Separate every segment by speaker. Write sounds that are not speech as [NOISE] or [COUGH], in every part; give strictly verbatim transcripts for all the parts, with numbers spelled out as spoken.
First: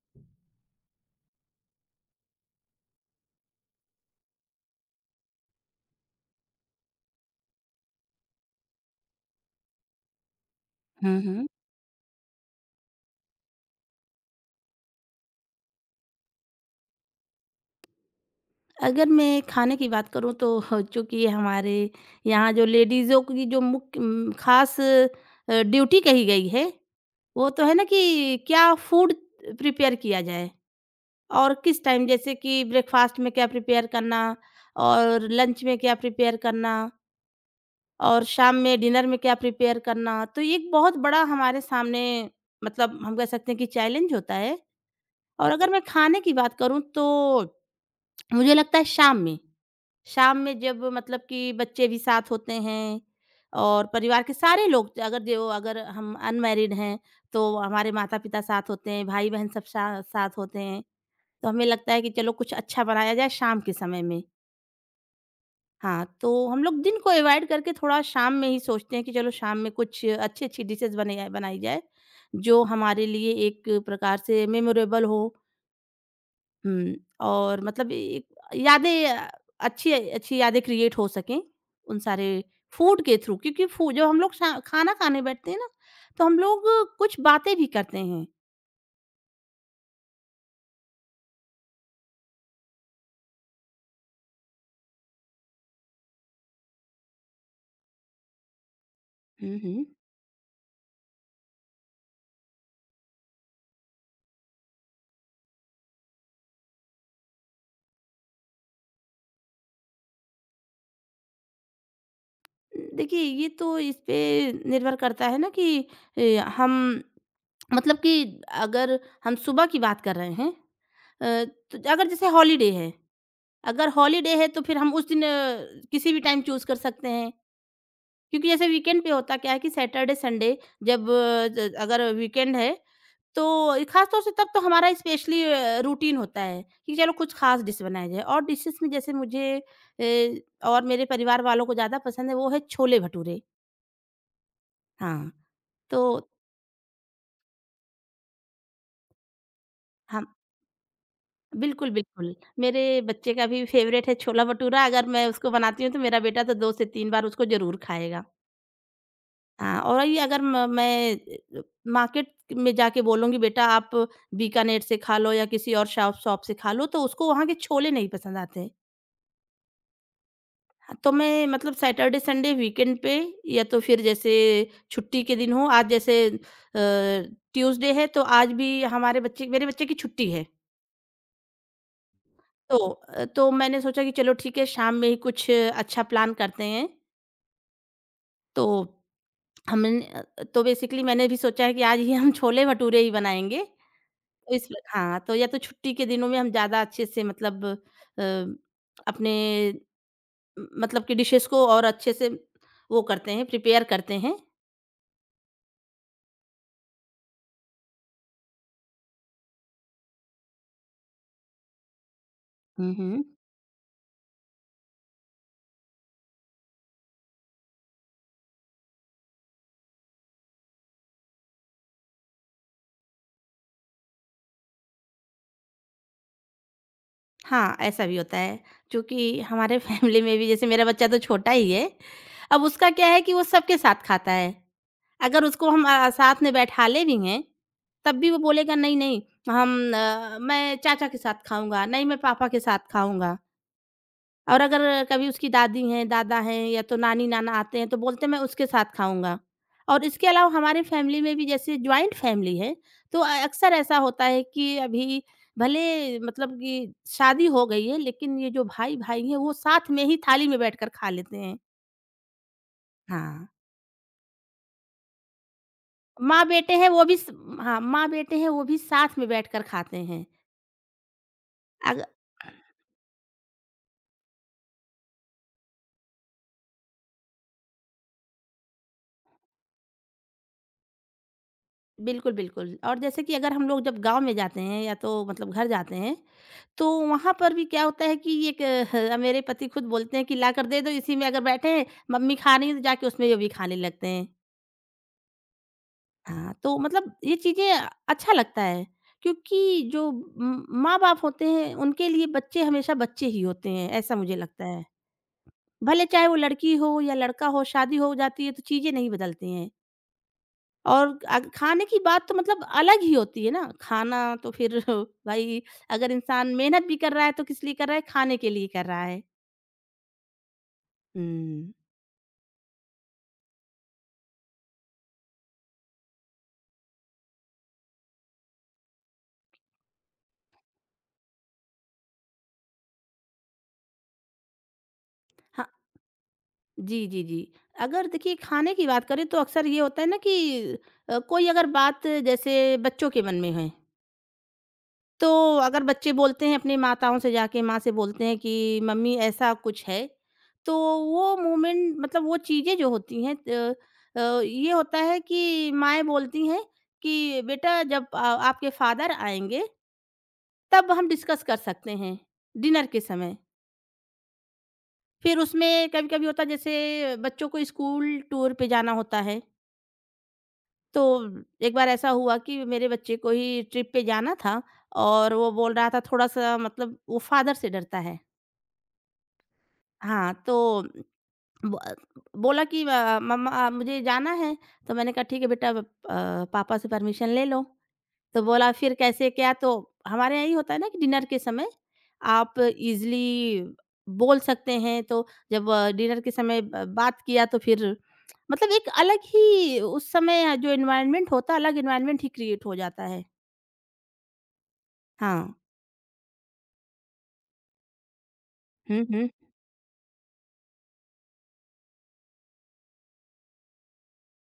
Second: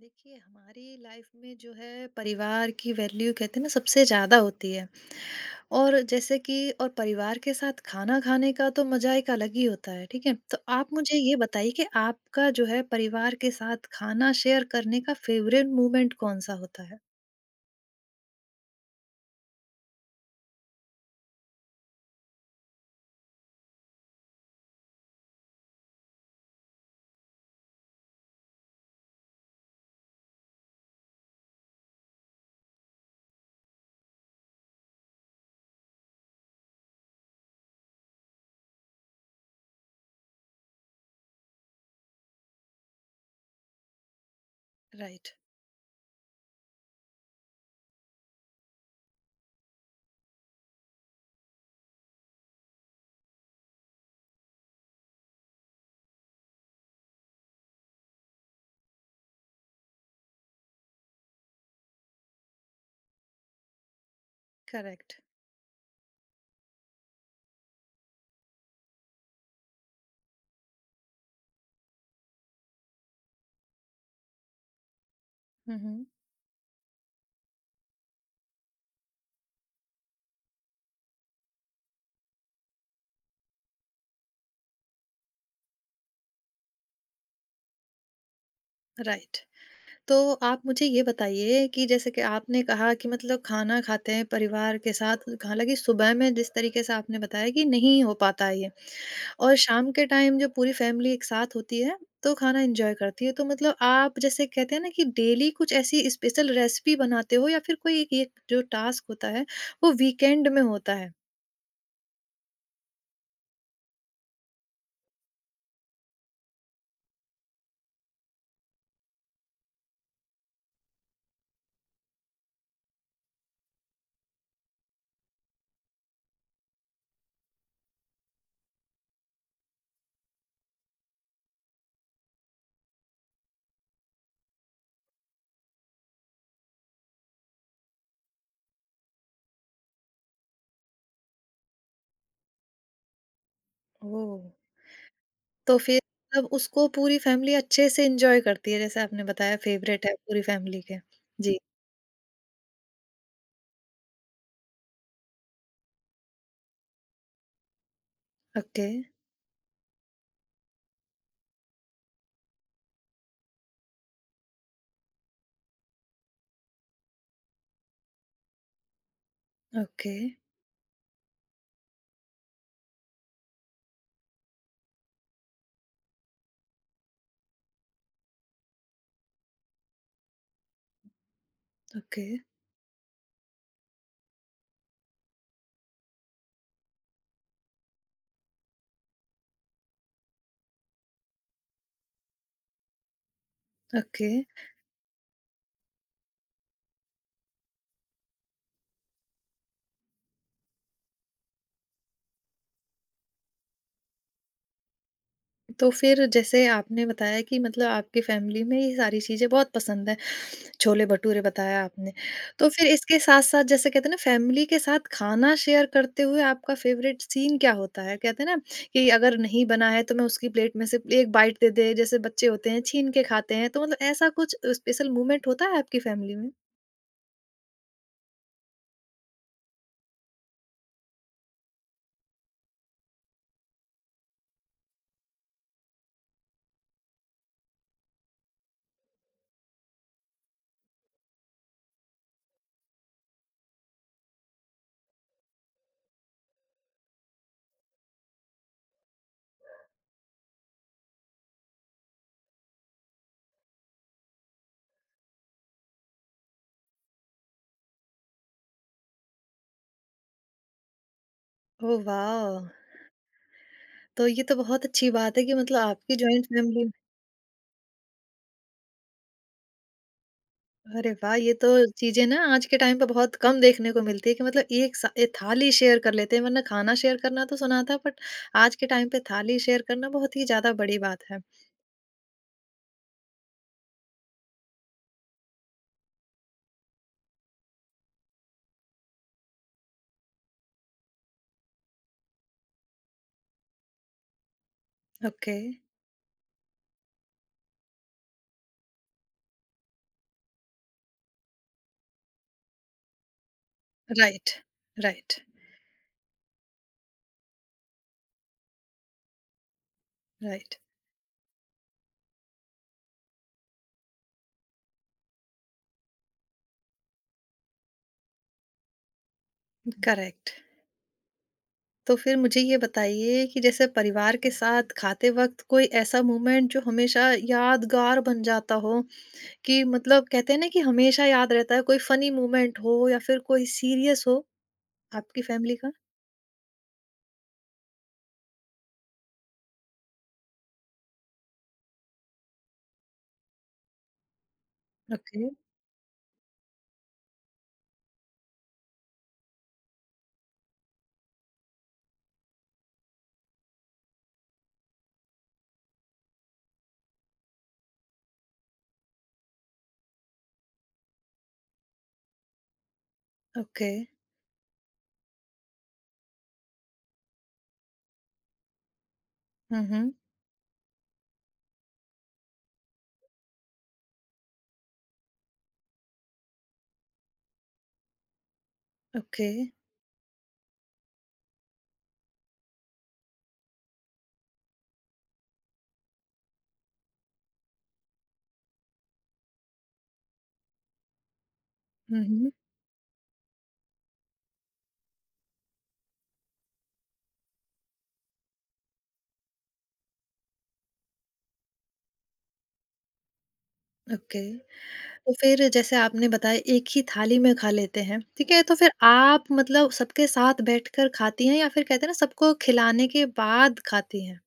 Speaker 1: देखिए, हमारी लाइफ में जो है परिवार की वैल्यू कहते हैं ना सबसे ज़्यादा होती है। और जैसे कि और परिवार के साथ खाना खाने का तो मज़ा एक अलग ही होता है, ठीक है? तो आप मुझे
Speaker 2: हुँ,
Speaker 1: ये
Speaker 2: हुँ।
Speaker 1: बताइए कि आपका जो है परिवार के साथ खाना शेयर करने का फ़ेवरेट मोमेंट कौन-सा होता है?
Speaker 2: अगर मैं खाने की बात करूँ तो [LAUGHS] चूँकि हमारे यहाँ जो लेडीज़ों की जो मुख्य उम, ख़ास अ, ड्यूटी कही गई है, वो तो है ना कि क्या फूड प्रिपेयर किया जाए और किस टाइम जैसे कि ब्रेकफ़ास्ट में क्या प्रिपेयर करना और लंच में क्या प्रिपेयर करना और शाम में डिनर में क्या प्रिपेयर करना। तो ये एक बहुत बड़ा हमारे सामने मतलब हम कह सकते हैं कि चैलेंज होता है।
Speaker 1: राइट।
Speaker 2: और अगर मैं खाने की बात करूँ तो मुझे लगता है शाम में। शाम में जब मतलब कि बच्चे भी साथ होते हैं और परिवार के सारे लोग अगर जो अगर हम अनमैरिड हैं तो हमारे माता पिता साथ होते हैं, भाई बहन सब सा, साथ होते हैं। तो हमें लगता है कि चलो कुछ अच्छा बनाया जाए शाम के समय में।
Speaker 1: करेक्ट।
Speaker 2: हाँ, तो हम लोग दिन को अवॉइड करके थोड़ा शाम में ही सोचते हैं कि चलो शाम में कुछ अच्छी अच्छी डिशेज बने बनाई जाए, जो हमारे लिए एक प्रकार से मेमोरेबल हो।
Speaker 1: हुँ, हुँ।
Speaker 2: हुँ, और मतलब एक यादें अ, अच्छी अच्छी यादें क्रिएट हो सकें, उन सारे फूड के थ्रू क्योंकि फू जब हम लोग शा खाना खाने बैठते हैं ना, तो हम लोग कुछ बातें भी करते हैं।
Speaker 1: राइट। तो आप मुझे ये बताइए कि जैसे कि आपने कहा कि मतलब खाना खाते हैं परिवार के साथ, हालाँकि सुबह में जिस तरीके से आपने बताया कि नहीं हो पाता है ये। और
Speaker 2: हुँ, हुँ।
Speaker 1: शाम के टाइम जब पूरी फैमिली एक साथ होती है, तो खाना एन्जॉय करती है। तो मतलब आप जैसे कहते हैं ना कि डेली कुछ ऐसी स्पेशल रेसिपी बनाते हो, या फिर कोई एक ये जो टास्क होता है, वो वीकेंड में होता है?
Speaker 2: देखिए, ये तो इस पे निर्भर करता है ना कि ए, हम मतलब कि अगर हम सुबह की बात कर रहे हैं, अ, तो अगर जैसे हॉलिडे है, अगर हॉलिडे है तो फिर हम उस दिन अ, किसी भी टाइम चूज़ कर सकते हैं। क्योंकि जैसे वीकेंड पे होता क्या है कि सैटरडे संडे जब अ, ज- अगर वीकेंड है तो खास तौर से तब तो हमारा स्पेशली रूटीन होता है कि चलो कुछ खास डिश बनाया जाए। और डिशेस में जैसे मुझे ए, और मेरे परिवार वालों को ज़्यादा पसंद है वो है छोले भटूरे।
Speaker 1: ओह!
Speaker 2: हाँ,
Speaker 1: तो
Speaker 2: तो
Speaker 1: फिर मतलब उसको पूरी फैमिली अच्छे से एन्जॉय करती है, जैसे आपने बताया फेवरेट है
Speaker 2: हम
Speaker 1: पूरी फैमिली के। जी।
Speaker 2: बिल्कुल बिल्कुल, मेरे बच्चे का भी फेवरेट है छोला भटूरा। अगर मैं उसको बनाती हूँ तो मेरा बेटा तो दो से तीन बार उसको जरूर खाएगा।
Speaker 1: ओके,
Speaker 2: हाँ, और ये अगर म मैं अ, मार्केट में जाके बोलूँगी बेटा आप बीकानेर से खा लो या किसी और शॉप शॉप से खा लो तो उसको वहाँ के छोले नहीं पसंद आते हैं।
Speaker 1: ओके,
Speaker 2: तो मैं मतलब सैटरडे संडे वीकेंड पे या तो फिर जैसे छुट्टी के दिन हो, आज जैसे अ, ट्यूसडे है तो आज भी हमारे बच्चे मेरे बच्चे की छुट्टी है।
Speaker 1: ओके,
Speaker 2: तो अ, तो मैंने सोचा कि चलो ठीक है शाम में ही कुछ अ, अच्छा प्लान करते हैं। तो हमन अ, तो बेसिकली मैंने भी सोचा है कि आज ही हम छोले भटूरे ही बनाएँगे। तो
Speaker 1: ओके।
Speaker 2: इस हाँ, तो या तो छुट्टी के दिनों में हम ज़्यादा अच्छे से मतलब अ, अपने म- मतलब कि डिशेज़ को और अच्छे से वो करते हैं, प्रिपेयर करते हैं।
Speaker 1: तो फिर जैसे आपने बताया कि मतलब आपकी फैमिली में ये सारी चीज़ें बहुत पसंद है। छोले-भटूरे बताया आपने। तो फिर
Speaker 2: हुँ,
Speaker 1: इसके
Speaker 2: हुँ।
Speaker 1: साथ-साथ जैसे कहते हैं ना, फैमिली के साथ खाना शेयर करते हुए आपका फ़ेवरेट सीन क्या होता है? कहते हैं ना कि अगर नहीं बना है तो मैं उसकी प्लेट में से एक बाइट दे दे, जैसे बच्चे होते हैं छीन के खाते हैं, तो मतलब ऐसा कुछ स्पेशल मोमेंट होता है आपकी फैमिली में?
Speaker 2: हाँ, ऐसा भी होता है, क्योंकि हमारे [LAUGHS] फैमिली में भी जैसे मेरा बच्चा तो छोटा ही है, अब उसका क्या है कि वो सबके साथ खाता है। अगर उसको हम अ, साथ में बैठा ले भी हैं, तब भी वो बोलेगा नहीं, नहीं, हम अ, मैं चाचा के साथ खाऊँगा, नहीं मैं पापा के साथ खाऊँगा। और अगर कभी उसकी दादी हैं, दादा हैं या तो नानी-नाना आते हैं तो बोलते हैं मैं उसके साथ खाऊँगा। और इसके अलावा हमारे फैमिली में भी जैसे जॉइंट फैमिली है, तो अ, अक्सर ऐसा होता है कि अभी भले मतलब कि शादी हो गई है लेकिन ये जो भाई-भाई हैं वो साथ में ही थाली में बैठकर खा लेते हैं।
Speaker 1: ओह वाह!
Speaker 2: हाँ।
Speaker 1: तो ये तो बहुत अच्छी बात है कि मतलब आपकी जॉइंट
Speaker 2: माँ-बेटे
Speaker 1: फैमिली।
Speaker 2: हैं वो भी स हाँ, माँ-बेटे हैं वो भी साथ में बैठकर खाते हैं।
Speaker 1: अरे वाह! ये तो
Speaker 2: अग
Speaker 1: चीज़ें ना आज के टाइम पे बहुत कम देखने को मिलती है कि मतलब एक सा ए थाली शेयर कर लेते हैं, वरना खाना शेयर करना तो सुना था, बट आज के टाइम पे थाली शेयर करना बहुत ही ज़्यादा बड़ी बात है।
Speaker 2: बिल्कुल, बिल्कुल, और जैसे कि अगर हम लोग जब गाँव में जाते हैं या तो मतलब घर जाते हैं तो वहाँ पर भी क्या होता है कि ये एक अ, मेरे पति खुद बोलते हैं कि लाकर दे दो, इसी में अगर बैठे हैं, मम्मी खा रही है तो जाके उसमें वो भी खाने लगते हैं।
Speaker 1: ओके।
Speaker 2: हाँ, तो मतलब ये चीज़ें अच्छा लगता है, क्योंकि जो म माँ-बाप होते हैं उनके लिए बच्चे हमेशा बच्चे ही होते हैं, ऐसा मुझे
Speaker 1: राइट,
Speaker 2: लगता है।
Speaker 1: राइट,
Speaker 2: भले चाहे वो लड़की हो या लड़का हो, शादी हो जाती है तो चीज़ें नहीं बदलती हैं।
Speaker 1: राइट।
Speaker 2: और अग खाने की बात तो मतलब अलग ही होती है ना, खाना तो फिर [LAUGHS] भाई अगर इंसान मेहनत भी कर रहा है तो किस लिए कर रहा है? खाने के लिए कर रहा है।
Speaker 1: करेक्ट।
Speaker 2: हुँ।
Speaker 1: तो फिर मुझे ये बताइए कि जैसे परिवार के साथ खाते वक़्त कोई ऐसा मोमेंट जो हमेशा यादगार बन जाता हो, कि मतलब कहते हैं ना कि हमेशा याद रहता है, कोई फ़नी मोमेंट हो या फिर कोई सीरियस हो, आपकी
Speaker 2: हाँ,
Speaker 1: फैमिली का?
Speaker 2: जी, जी, जी। अगर देखिए खाने की बात करें तो अक्सर ये होता है ना कि अ, कोई अगर बात जैसे बच्चों के मन में है, तो
Speaker 1: ओके,
Speaker 2: अगर बच्चे बोलते हैं अपनी माताओं से जाके माँ से बोलते हैं कि मम्मी ऐसा कुछ है, तो वो मोमेंट मतलब वो चीज़ें जो होती हैं त अ, ये होता है कि माँएँ बोलती हैं कि बेटा जब अ, आपके फादर आएँगे, तब हम डिस्कस कर सकते हैं, डिनर के समय।
Speaker 1: ओके।
Speaker 2: फिर उसमें कभी-कभी होता है जैसे बच्चों को स्कूल टूर पे जाना होता है,
Speaker 1: हुँ, हुँ।
Speaker 2: तो एक बार ऐसा हुआ कि मेरे बच्चे को ही ट्रिप पे जाना था और वो बोल रहा था थोड़ा-सा मतलब वो फ़ादर से डरता है।
Speaker 1: ओके।
Speaker 2: हाँ, तो ब बोला कि अ, मम्मा आ, मुझे जाना है, तो मैंने कहा ठीक है बेटा अ, पापा से परमिशन ले लो। तो बोला फिर कैसे क्या, तो हमारे यहाँ यही होता है ना कि डिनर के समय
Speaker 1: हुँ, हुँ।
Speaker 2: आप इजली बोल सकते हैं। तो जब डिनर के समय ब- बात किया तो फिर मतलब एक अलग ही उस समय जो एनवायरनमेंट होता है अलग एनवायरनमेंट ही क्रिएट हो जाता है।
Speaker 1: ओके। तो
Speaker 2: हाँ।
Speaker 1: फिर जैसे आपने बताया एक ही थाली में खा लेते हैं, ठीक है? तो फिर
Speaker 2: हम्म हम्म।
Speaker 1: आप मतलब सबके साथ बैठकर खाती हैं, या फिर कहते हैं ना सबको खिलाने के बाद खाती हैं?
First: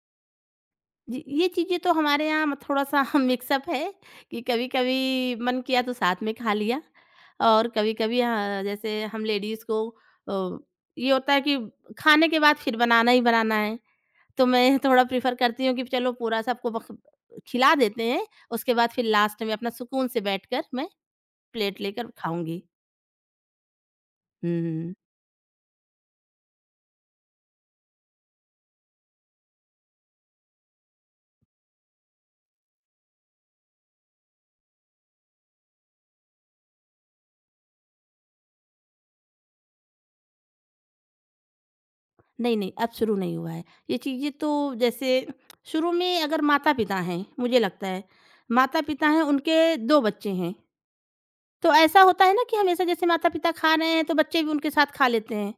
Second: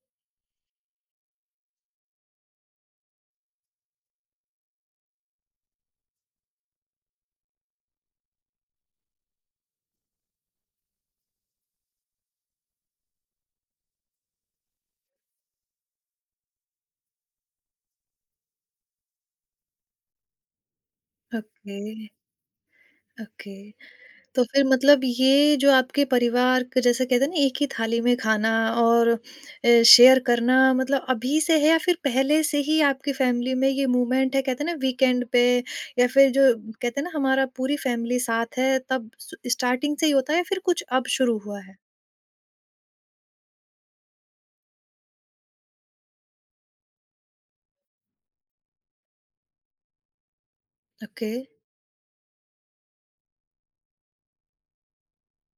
Speaker 2: जी, ये चीजें तो हमारे यहाँ म- थोड़ा सा [LAUGHS] मिक्सअप है कि कभी कभी मन किया तो साथ में खा लिया, और कभी कभी हाँ, जैसे हम लेडीज को अ, ये होता है कि खाने के बाद फिर बनाना ही बनाना है, तो मैं थोड़ा प्रेफ़र करती हूँ कि चलो पूरा सबको बख खिला देते हैं, उसके बाद फिर लास्ट में अपना सुकून से बैठकर मैं
Speaker 1: ओके,
Speaker 2: प्लेट लेकर खाऊँगी।
Speaker 1: ओके। तो फिर
Speaker 2: हुँ।
Speaker 1: मतलब ये जो आपके परिवार क जैसे कहते हैं ना एक ही थाली में खाना और अ, शेयर करना मतलब अभी से है, या फिर पहले से ही आपकी फैमिली में ये मूवमेंट है, कहते हैं ना वीकेंड पे, या फिर जो कहते हैं ना हमारा पूरी फैमिली साथ है, तब स स्टार्टिंग से ही होता है, या फिर कुछ अब शुरू हुआ है?
Speaker 2: नहीं, नहीं, अब शुरू नहीं हुआ है। ये चीज़ें तो जैसे शुरू में अगर माता-पिता हैं, मुझे लगता है, माता-पिता हैं, उनके दो बच्चे हैं,
Speaker 1: ओके,
Speaker 2: तो ऐसा होता है ना कि हमेशा जैसे माता-पिता खा रहे हैं, तो बच्चे भी उनके साथ खा लेते हैं,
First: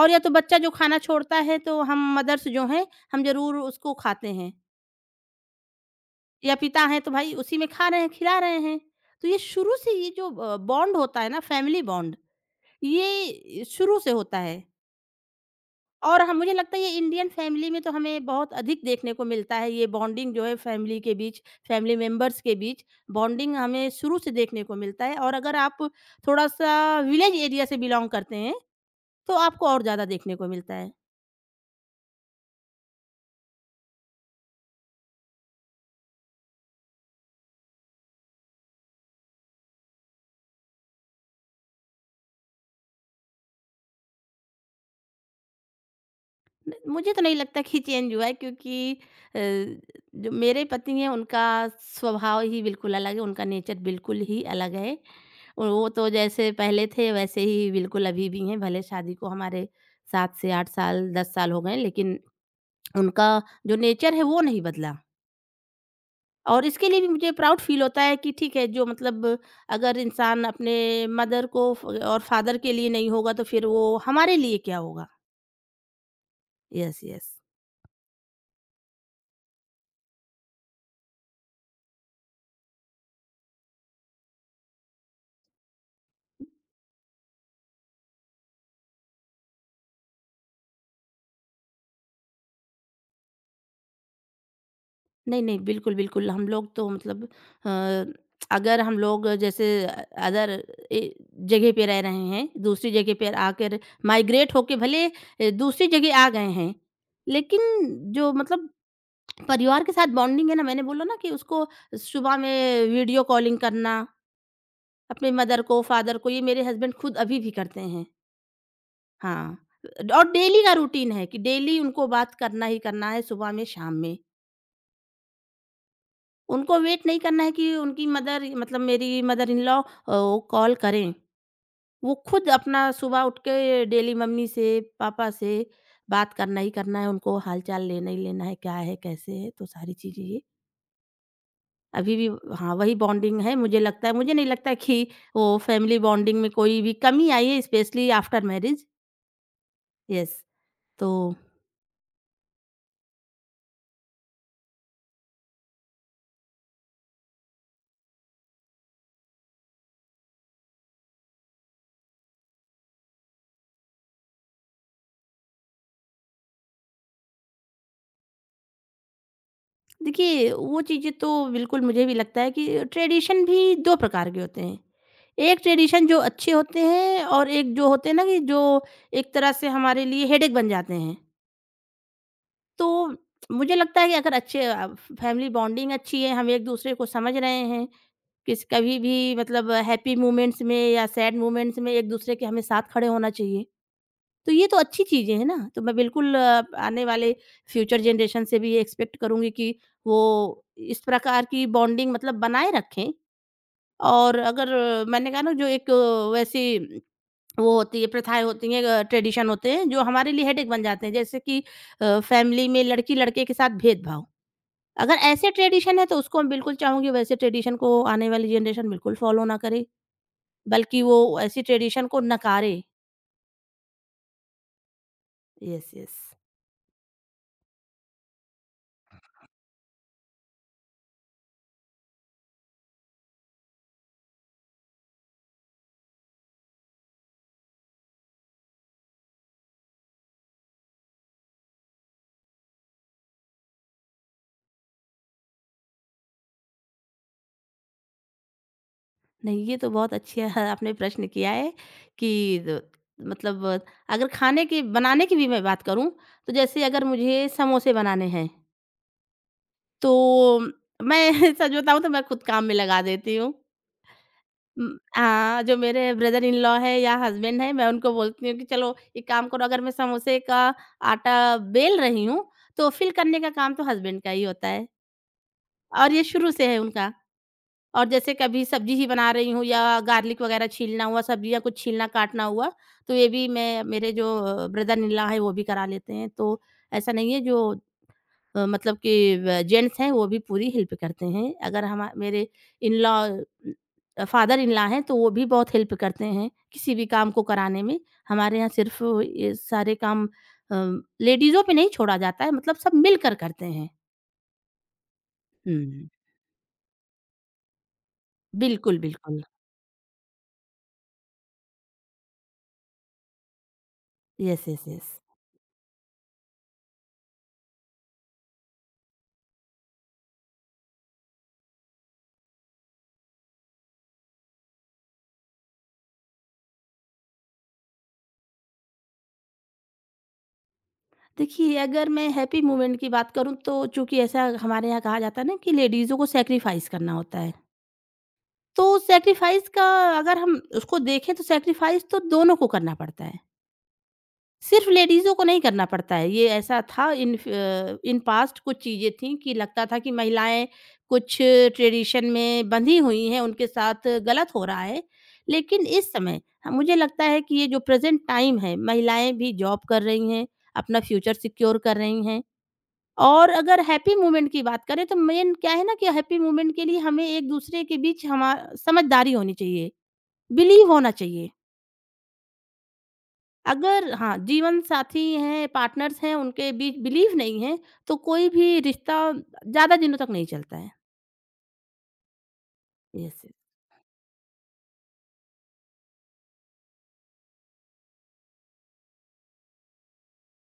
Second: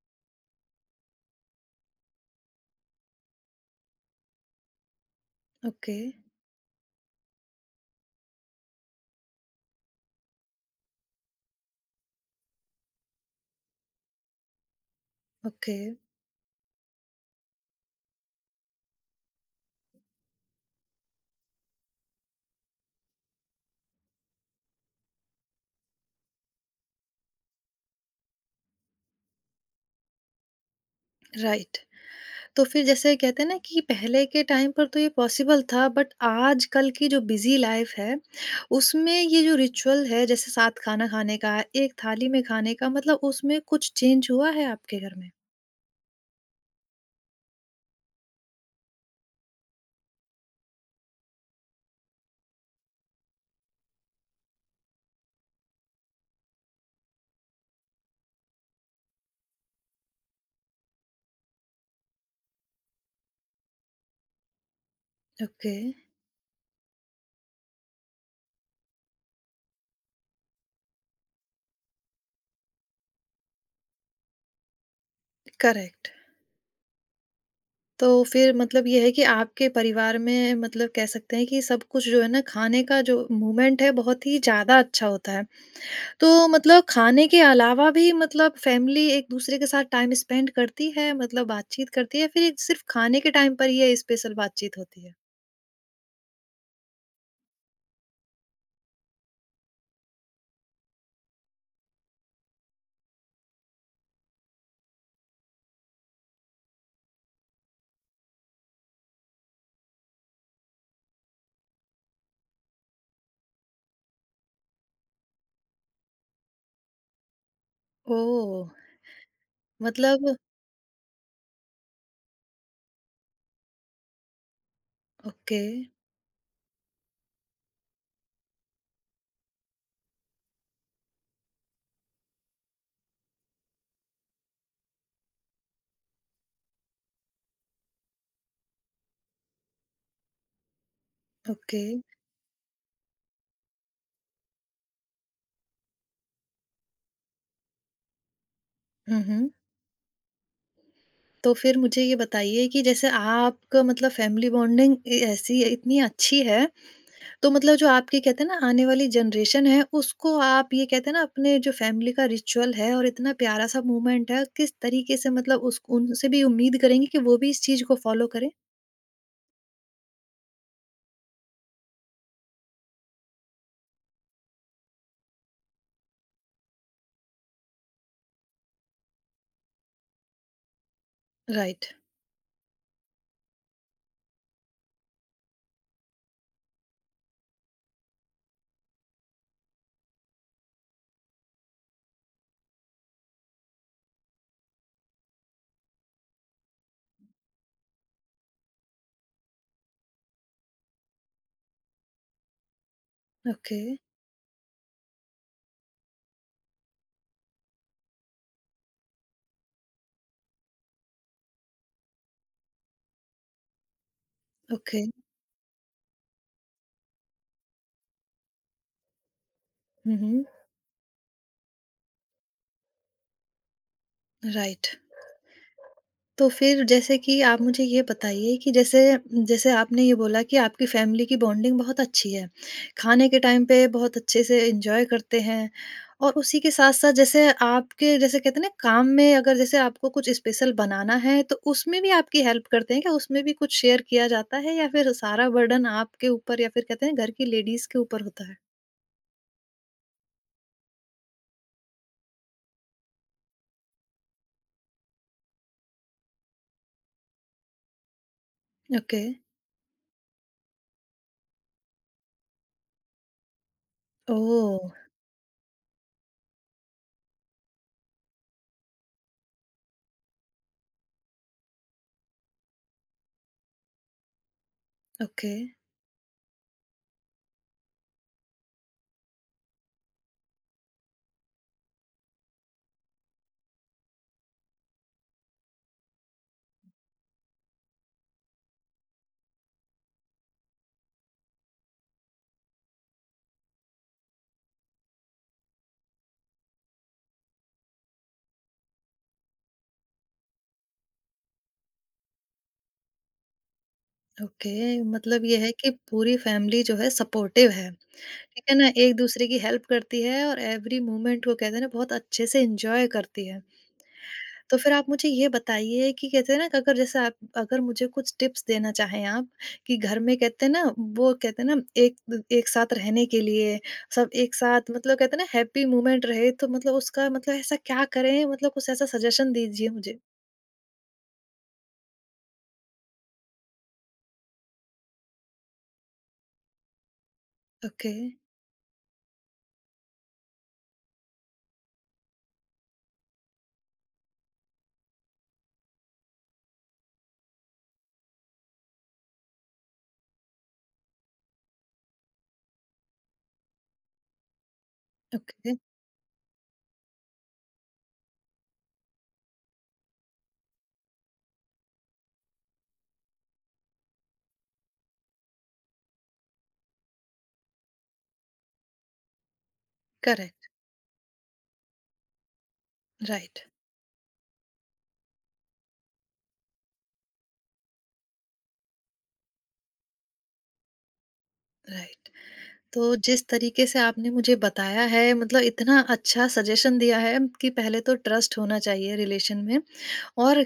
Speaker 2: और या तो बच्चा जो खाना छोड़ता है, तो हम मदर्स जो हैं, हम ज़रूर उसको खाते हैं।
Speaker 1: ओके,
Speaker 2: या पिता हैं तो भाई उसी में खा रहे हैं, खिला रहे हैं। तो ये शुरू से ये जो अ, बॉन्ड होता है ना फैमिली बॉन्ड, ये शुरू से होता है।
Speaker 1: ओके।
Speaker 2: और हम मुझे लगता है ये इंडियन फैमिली में तो हमें बहुत अधिक देखने को मिलता है। ये बॉन्डिंग जो है फैमिली के बीच, फैमिली मेंबर्स के बीच बॉन्डिंग हमें शुरू से देखने को मिलता है, और अगर आप थोड़ा-सा विलेज एरिया से बिलॉन्ग करते हैं, तो आपको और ज़्यादा देखने को मिलता है।
Speaker 1: राइट। तो फिर जैसे कहते हैं ना कि पहले के टाइम पर तो ये पॉसिबल था, बट आजकल की जो बिजी लाइफ है, उसमें ये जो रिचुअल है जैसे साथ खाना खाने का, एक थाली में खाने का, मतलब उसमें कुछ चेंज हुआ है आपके घर में?
Speaker 2: मुझे तो नहीं लगता कि चेंज हुआ है क्योंकि अ, जो मेरे पति हैं उनका स्वभाव ही बिल्कुल अलग है, उनका नेचर बिल्कुल ही अलग है। और वो तो जैसे पहले थे वैसे ही बिल्कुल अभी भी हैं, भले शादी को हमारे सात से आठ साल, दस साल हो गए हैं, लेकिन उनका जो नेचर है वो नहीं बदला।
Speaker 1: ओके।
Speaker 2: और इसके लिए भी मुझे प्राउड फील होता है कि ठीक है जो मतलब अगर इंसान अपने मदर को फ और फादर के लिए नहीं होगा तो फिर वो हमारे लिए क्या होगा?
Speaker 1: करेक्ट।
Speaker 2: Yes, yes.
Speaker 1: तो फिर मतलब ये है कि आपके परिवार में मतलब कह सकते हैं कि सब कुछ जो है ना खाने का जो मूवमेंट है बहुत ही ज़्यादा अच्छा होता है। तो मतलब खाने के अलावा भी मतलब फैमिली एक-दूसरे के साथ टाइम स्पेंड करती है, मतलब बातचीत करती है, या फिर ये सिर्फ़ खाने के टाइम पर ही ये स्पेशल बातचीत होती है?
Speaker 2: नहीं, नहीं, बिल्कुल, बिल्कुल, हम लोग तो मतलब अ, अगर हम लोग जैसे अदर ए जगह पे रह रहे हैं, दूसरी जगह पे आकर माइग्रेट होके भले अ, दूसरी जगह आ गए हैं, लेकिन जो मतलब परिवार के साथ बॉन्डिंग है ना, मैंने बोला ना कि उसको सुबह में वीडियो कॉलिंग करना, अपने मदर को, फादर को, ये मेरे हस्बैंड खुद अभी भी करते हैं।
Speaker 1: ओह!
Speaker 2: हाँ,
Speaker 1: मतलब।
Speaker 2: और डेली का रूटीन है कि डेली उनको बात करना ही करना है सुबह में, शाम में।
Speaker 1: ओके,
Speaker 2: उनको वेट नहीं करना है कि उनकी मदर मतलब मेरी मदर इन लॉ अ, वो कॉल करें। वो खुद अपना सुबह उठ के डेली मम्मी से, पापा से बात करना ही करना है, उनको हाल-चाल लेना ही लेना है, क्या है, कैसे है, तो सारी चीज़ें ये
Speaker 1: ओके।
Speaker 2: अभी भी हाँ, वही बॉन्डिंग है। मुझे लगता है मुझे नहीं लगता कि वो फैमिली बॉन्डिंग में कोई भी कमी आई है स्पेशली आफ्टर मैरिज।
Speaker 1: हुँ, हुँ।
Speaker 2: येस, तो
Speaker 1: तो फिर मुझे ये बताइए कि जैसे आपका मतलब फैमिली बॉन्डिंग ए ऐसी इतनी अच्छी है, तो मतलब जो आपके कहते हैं ना आने वाली जनरेशन है, उसको आप ये कहते हैं ना अपने जो फैमिली का रिचुअल है और इतना प्यारा-सा मूवमेंट है, किस तरीके से मतलब उस उनसे भी उम्मीद करेंगे कि वो भी इस चीज़ को फ़ॉलो करें?
Speaker 2: देखिए, वो चीज़ें तो बिल्कुल मुझे भी लगता है कि ट्रेडिशन भी दो प्रकार के होते हैं। एक ट्रेडिशन जो अच्छे होते हैं और एक जो होते हैं ना कि जो एक तरह से हमारे लिए हेडेक बन जाते हैं।
Speaker 1: राइट।
Speaker 2: तो मुझे लगता है कि अगर अच्छे अ, फैमिली बॉन्डिंग अच्छी है, हम एक-दूसरे को समझ रहे हैं, किस कभी भी मतलब हैप्पी मोमेंट्स में या सैड मोमेंट्स में एक-दूसरे के हमें साथ खड़े होना चाहिए। तो ये तो अच्छी चीज़ें हैं ना, तो मैं बिल्कुल अ, आने वाले फ्यूचर जनरेशन से भी ये एक्सपेक्ट करूँगी कि वो इस प्रकार की बॉन्डिंग मतलब बनाए रखें।
Speaker 1: ओके,
Speaker 2: और अगर अ, मैंने कहा ना जो एक अ, वैसी वो होती है, प्रथाएँ होती हैं, अ, ट्रेडिशन होते हैं जो हमारे लिए हेडेक बन जाते हैं, जैसे कि अ, फैमिली में लड़की-लड़के के साथ भेदभाव।
Speaker 1: ओके।
Speaker 2: अगर ऐसे ट्रेडिशन है तो उसको मैं बिल्कुल चाहूँगी वैसे ट्रेडिशन को आने वाली जनरेशन बिल्कुल फ़ॉलो ना करे,
Speaker 1: हुँ, हुँ।
Speaker 2: बल्कि वो ऐसी ट्रेडिशन को नकारे।
Speaker 1: राइट।
Speaker 2: Yes, yes.
Speaker 1: तो फिर जैसे कि आप मुझे ये बताइए कि जैसे, जैसे आपने ये बोला कि आपकी फैमिली की बॉन्डिंग बहुत अच्छी है। खाने के टाइम पे बहुत अच्छे से एन्जॉय करते हैं, और उसी के साथ-साथ जैसे आपके जैसे कहते हैं ना, काम में अगर जैसे आपको कुछ स्पेशल बनाना है तो उसमें भी आपकी हेल्प करते हैं क्या? उसमें भी कुछ शेयर किया जाता है, या फिर सारा बर्डन आपके ऊपर, या फिर कहते हैं घर की लेडीज़ के ऊपर होता है?
Speaker 2: नहीं, ये तो बहुत अच्छी है, आपने प्रश्न किया है कि द मतलब अगर खाने की बनाने की भी मैं बात करूँ, तो जैसे अगर मुझे समोसे बनाने हैं,
Speaker 1: ओके।
Speaker 2: तो मैं [LAUGHS] सच बताऊँ तो मैं खुद काम में लगा देती हूँ। उम,
Speaker 1: ओह!
Speaker 2: हाँ, जो मेरे ब्रदर इन लॉ है या हस्बैंड हैं, मैं उनको बोलती हूँ कि चलो एक काम करो, अगर मैं समोसे का आटा बेल रही हूँ, तो फिल करने का काम तो हस्बैंड का ही होता है,
Speaker 1: ओके,
Speaker 2: और ये शुरू से है उनका। और जैसे कभी सब्जी ही बना रही हूँ या गार्लिक वगैरह छीलना हुआ, सब्जी या कुछ छीलना काटना हुआ, तो ये भी मैं मेरे जो अ, ब्रदर-इन-लॉ हैं वो भी करा लेते हैं। तो ऐसा नहीं है जो अ, मतलब कि व जेंट्स हैं वो भी पूरी हेल्प करते हैं। अगर हमा मेरे इन-लॉ अ, फादर-इन-लॉ हैं तो वो भी बहुत हेल्प करते हैं, किसी भी काम को कराने में। हमारे यहाँ सिर्फ़ ये सारे काम अ, लेडीज़ों पे नहीं छोड़ा जाता है, मतलब सब मिलकर करते हैं।
Speaker 1: ओके। मतलब ये है कि
Speaker 2: हुँ।
Speaker 1: पूरी फैमिली जो है सपोर्टिव है। ठीक है ना?
Speaker 2: बिल्कुल, बिल्कुल।
Speaker 1: एक-दूसरे की हेल्प करती है और एवरी मोमेंट को कहते हैं ना बहुत अच्छे से एन्जॉय करती है।
Speaker 2: यस,
Speaker 1: तो
Speaker 2: यस,
Speaker 1: फिर आप
Speaker 2: यस।
Speaker 1: मुझे ये बताइए कि कहते हैं ना कि अगर जैसे आप अगर मुझे कुछ टिप्स देना चाहें आप, कि घर में कहते हैं ना, वो कहते हैं ना एक द एक साथ रहने के लिए, सब एक साथ मतलब कहते हैं ना हैप्पी मोमेंट रहे, तो मतलब उसका मतलब ऐसा क्या करें? मतलब कुछ ऐसा सजेशन दीजिए मुझे।
Speaker 2: देखिए, अगर मैं हैप्पी मोमेंट की बात करूँ तो चूँकि ऐसा हमारे यहाँ कहा जाता है ना कि लेडीज़ों को सैक्रिफाइस करना होता है।
Speaker 1: ओके,
Speaker 2: तो सैक्रिफाइस का अगर हम उसको देखें तो सैक्रिफाइस तो दोनों को करना पड़ता है। सिर्फ़ लेडीज़ों को नहीं करना पड़ता है, ये ऐसा था इन फ अ, इन पास्ट कुछ चीज़ें थीं कि लगता था कि महिलाएँ कुछ ट्रेडिशन में बंधी हुई हैं, उनके साथ गलत हो रहा है।
Speaker 1: ओके।
Speaker 2: लेकिन इस समय ह मुझे लगता है कि ये जो प्रेज़ेंट टाइम है, महिलाएँ भी जॉब कर रही हैं, अपना फ्यूचर सिक्योर कर रही हैं। और अगर हैप्पी मोमेंट की बात करें तो मेन क्या है ना कि हैप्पी मोमेंट के लिए हमें एक-दूसरे के बीच हमा समझदारी होनी चाहिए,
Speaker 1: करेक्ट।
Speaker 2: बिलीव होना चाहिए।
Speaker 1: राइट,
Speaker 2: अगर हाँ, जीवन साथी हैं, पार्टनर्स हैं, उनके बीच बिलीव नहीं है, तो कोई भी रिश्ता ज़्यादा दिनों तक नहीं चलता है।
Speaker 1: राइट। तो जिस
Speaker 2: यस,
Speaker 1: तरीके से आपने मुझे बताया है, मतलब इतना अच्छा सजेशन दिया है कि पहले तो ट्रस्ट होना चाहिए रिलेशन में, और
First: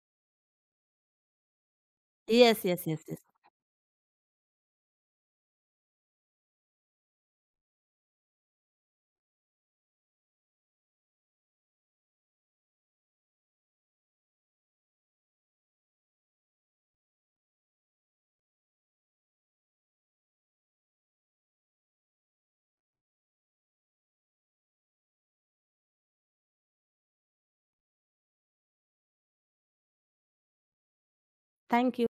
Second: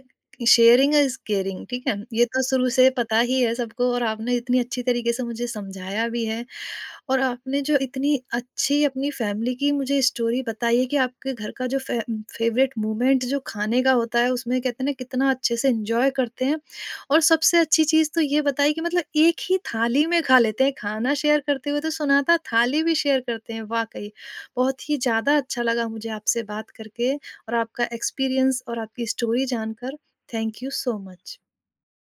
Speaker 1: शेयरिंग इज केयरिंग, ठीक है, ये तो
Speaker 2: यस,
Speaker 1: शुरू
Speaker 2: यस, यस,
Speaker 1: से
Speaker 2: यस,
Speaker 1: पता
Speaker 2: यस।
Speaker 1: ही है सबको, और आपने इतनी अच्छी तरीके से मुझे समझाया भी है। और आपने जो इतनी अच्छी अपनी फैमिली की मुझे स्टोरी बताई है कि आपके घर का जो फे, फेवरेट मोमेंट जो खाने का होता है, उसमें कहते हैं ना कितना अच्छे से एंजॉय करते हैं, और सबसे अच्छी चीज़ तो ये बताई कि मतलब एक ही थाली में खा लेते हैं, खाना शेयर करते हुए तो सुनाता, थाली भी शेयर करते हैं, वाकई बहुत ही ज़्यादा अच्छा लगा मुझे आपसे बात करके और आपका एक्सपीरियंस और आपकी स्टोरी जानकर। Thank you so much.
Speaker 2: Thank you.